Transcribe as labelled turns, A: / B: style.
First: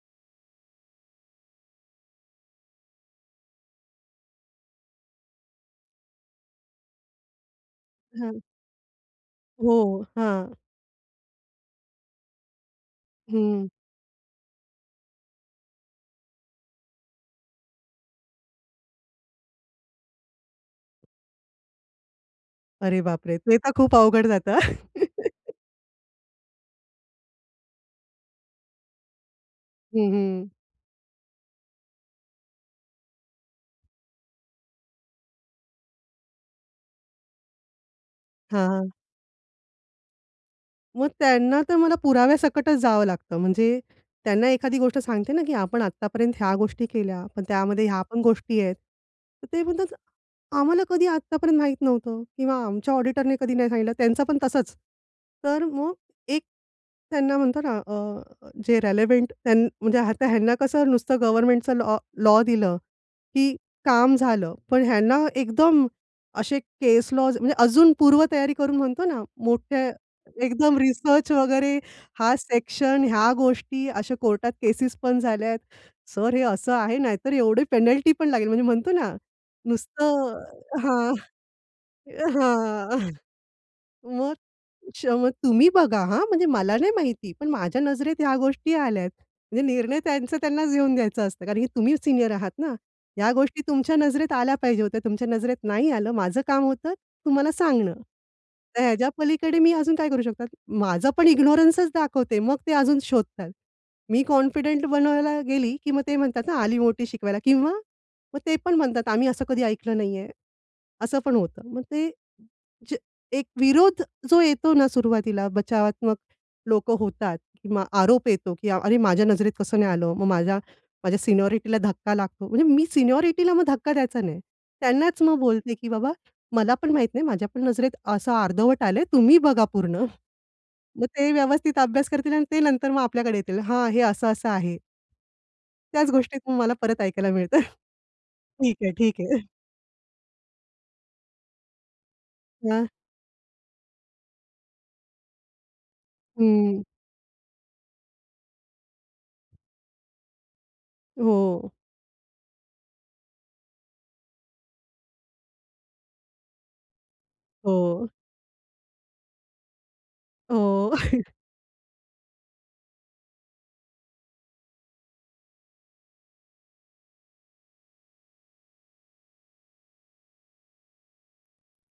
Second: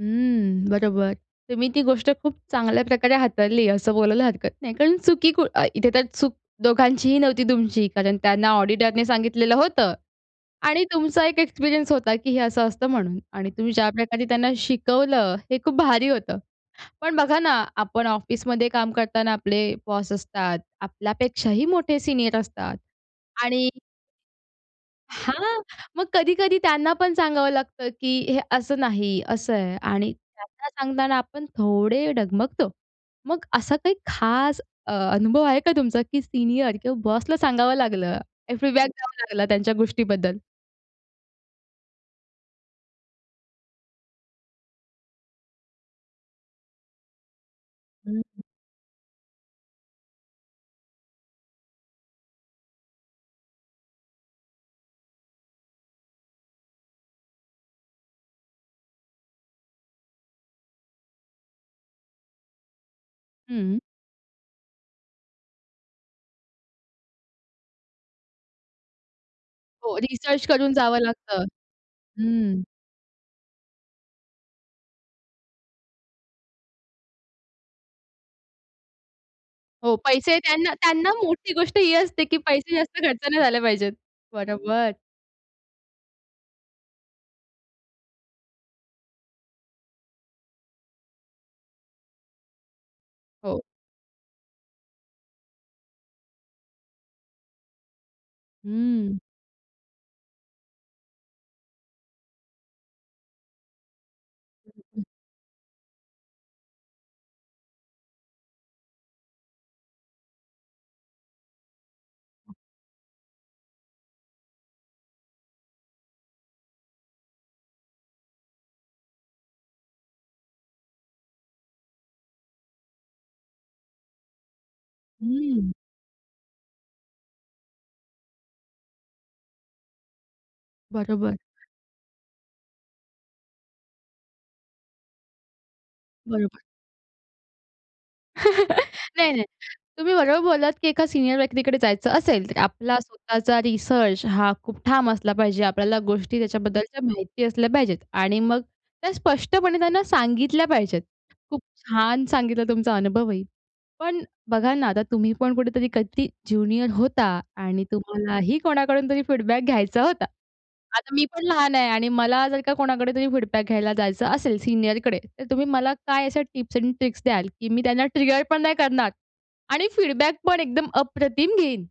A: हं, बरोबर. तुम्ही ती गोष्ट खूप चांगल्या प्रकारे हाताळली असं बोलायला हरकत नाही, कारण चुकी कु अ, इथे तर चूक दोघांचीही नव्हती तुमची, कारण
B: हं.
A: त्यांना ऑडिटरने सांगितलेलं होतं
B: हो, हां.
A: आणि तुमचा एक एक्सपिरियन्स होता, की हे असं असतं म्हणून आणि
B: हं.
A: तुम्ही ज्या प्रकारे त्यांना शिकवलं, हे खूप भारी होतं. पण बघा ना, आपण ऑफिसमध्ये काम करताना आपले बॉस असतात, आपल्यापेक्षाही मोठे सीनियर असतात
B: अरे बापरे! ते
A: आणि
B: तर खूप अवघड जातं.
A: हां, मग कधी-कधी त्यांना पण सांगावं लागतं, की "हे असं नाही, असं आहे"
B: हं,
A: आणि
B: हं.
A: त्यांना सांगताना आपण थोडे डगमगतो. मग असा काही खास अ, अनुभव आहे का तुमचा, की सीनियर किंवा बॉसला सांगावं लागलं काही फीडबॅक
B: हां.
A: द्यावा लागला त्यांच्या गोष्टीबद्दल?
B: मग त्यांना तर मला पुराव्यासकटच जावं लागतं. म्हणजे त्यांना एखादी गोष्ट सांगते ना, की "आपण आत्तापर्यंत ह्या गोष्टी केल्या पण त्यामध्ये ह्या
A: हं,
B: पण
A: हं.
B: गोष्टी आहेत." तर ते म्हणतात, "आम्हाला कधी आत्तापर्यंत माहीत नव्हतं किंवा आमच्या ऑडिटरने कधी नाही सांगितलं" त्यांचं पण तसच. तर मग एक त्यांना म्हणतात ना अ, जे रिलेव्हंट त्यां म्हणजे आता ह्यांना कसं नुसतं गव्हर्नमेंटचं लॉ लॉ दिलं, की
A: हं.
B: काम झालं. पण ह्यांना एकदम, असे केस लॉज म्हणजे अजून पूर्व तयारी करून म्हणतो ना, मोठे
A: हो, रिसर्च करून
B: एकदम
A: जावं
B: रिसर्च
A: लागतं.
B: वगैरे हा
A: हं.
B: सेक्शन ह्या गोष्टी, अशा कोर्टात केसेस पण झाल्या आहेत. "सर हे असं आहे नाहीतर एवढी पेनल्टी पण लागेल," म्हणजे म्हणतो ना,
A: हो, पैसे
B: नुसतं
A: त्यांना त्यांना
B: हां,
A: मोठी गोष्ट ही असते, की पैसे जास्त
B: हां.
A: खर्च नाही झाले पाहिजेत.
B: मग
A: बरोबर.
B: [unintelligible] तुम्ही बघा, हां म्हणजे मला नाही माहिती पण माझ्या नजरेत ह्या गोष्टी आल्यात. म्हणजे निर्णय त्यांचं त्यांनाच घेऊन द्यायचं असतं कारण की तुम्ही सीनियर आहात ना. ह्या गोष्टी
A: हो.
B: तुमच्या नजरेत आल्या पाहिजे होत्या तुमच्या नजरेत नाही आलं, माझं काम होतं तुम्हाला सांगणं. तर ह्याच्या
A: हं.
B: पलीकडे मी अजून काय करू शकतात? माझं पण इग्नोरन्सचं दाखवते. मग ते अजून शोधतात. मी कॉन्फिडंट
A: [unintelligible]
B: बनवायला गेली, की मग ते म्हणतात ना, "आली मोठी शिकवायला" किंवा मग ते पण म्हणतात, "आम्ही असं कधी ऐकलं नाही आहे. असं पण होतं. मग ते, जे एक विरोध जो येतो ना सुरुवातीला, बचावात्मक लोकं होतात किंवा आरोप येतो, की अरे माझ्या नजरेत कसं नाही आलं? मग माझ्या माझ्या सिनियॉरिटीला धक्का लागतो, म्हणजे मी सिनियॉरिटीला मग धक्का द्यायचा नाही. त्यांनाच मग बोलते,
A: हं.
B: की "बाबा, मला पण माहित नाही माझ्या पण नजरेत असं अर्धवट आलंय तुम्ही बघा पूर्ण." मग ते
A: बरोबर.
B: व्यवस्थित अभ्यास करतील अन् ते नंतर मग आपल्याकडे येतील, हां, हे असं-असं आहे. त्याच गोष्टीत मग
A: बरोबर.
B: मला परत ऐकायला मिळतं. ठीक आहे, ठीक आहे.
A: नाही-नाही. तुम्ही बरोबर बोललात, की एका सीनियर व्यक्तीकडे जायचं असेल तर
B: हां.
A: आपला स्वतःचा रिसर्च हा खूप ठाम असला पाहिजे. आपल्याला गोष्टी
B: हं.
A: त्याच्याबद्दलच्या माहिती असल्या पाहिजेत आणि मग त्या स्पष्टपणे त्यांना सांगितल्या पाहिजेत. खूप
B: हो.
A: छान सांगितला तुमचा अनुभवही. पण बघा ना, आता तुम्ही पण कुठेतरी कधी ज्युनियर होता आणि
B: हो.
A: तुम्हालाही कोणाकडून तरी फीडबॅक घ्यायचा होता.
B: हो.
A: आता मी पण लहान आहे आणि मला जर का कोणाकडे तरी फीडबॅक घ्यायला जायचं असेल सीनियरकडे तर तुम्ही मला काय अशा टिप्स एंड ट्रिक्स द्याल, की मी त्यांना ट्रिगर पण नाही करणार आणि फीडबॅक पण एकदम अप्रतिम घेईन?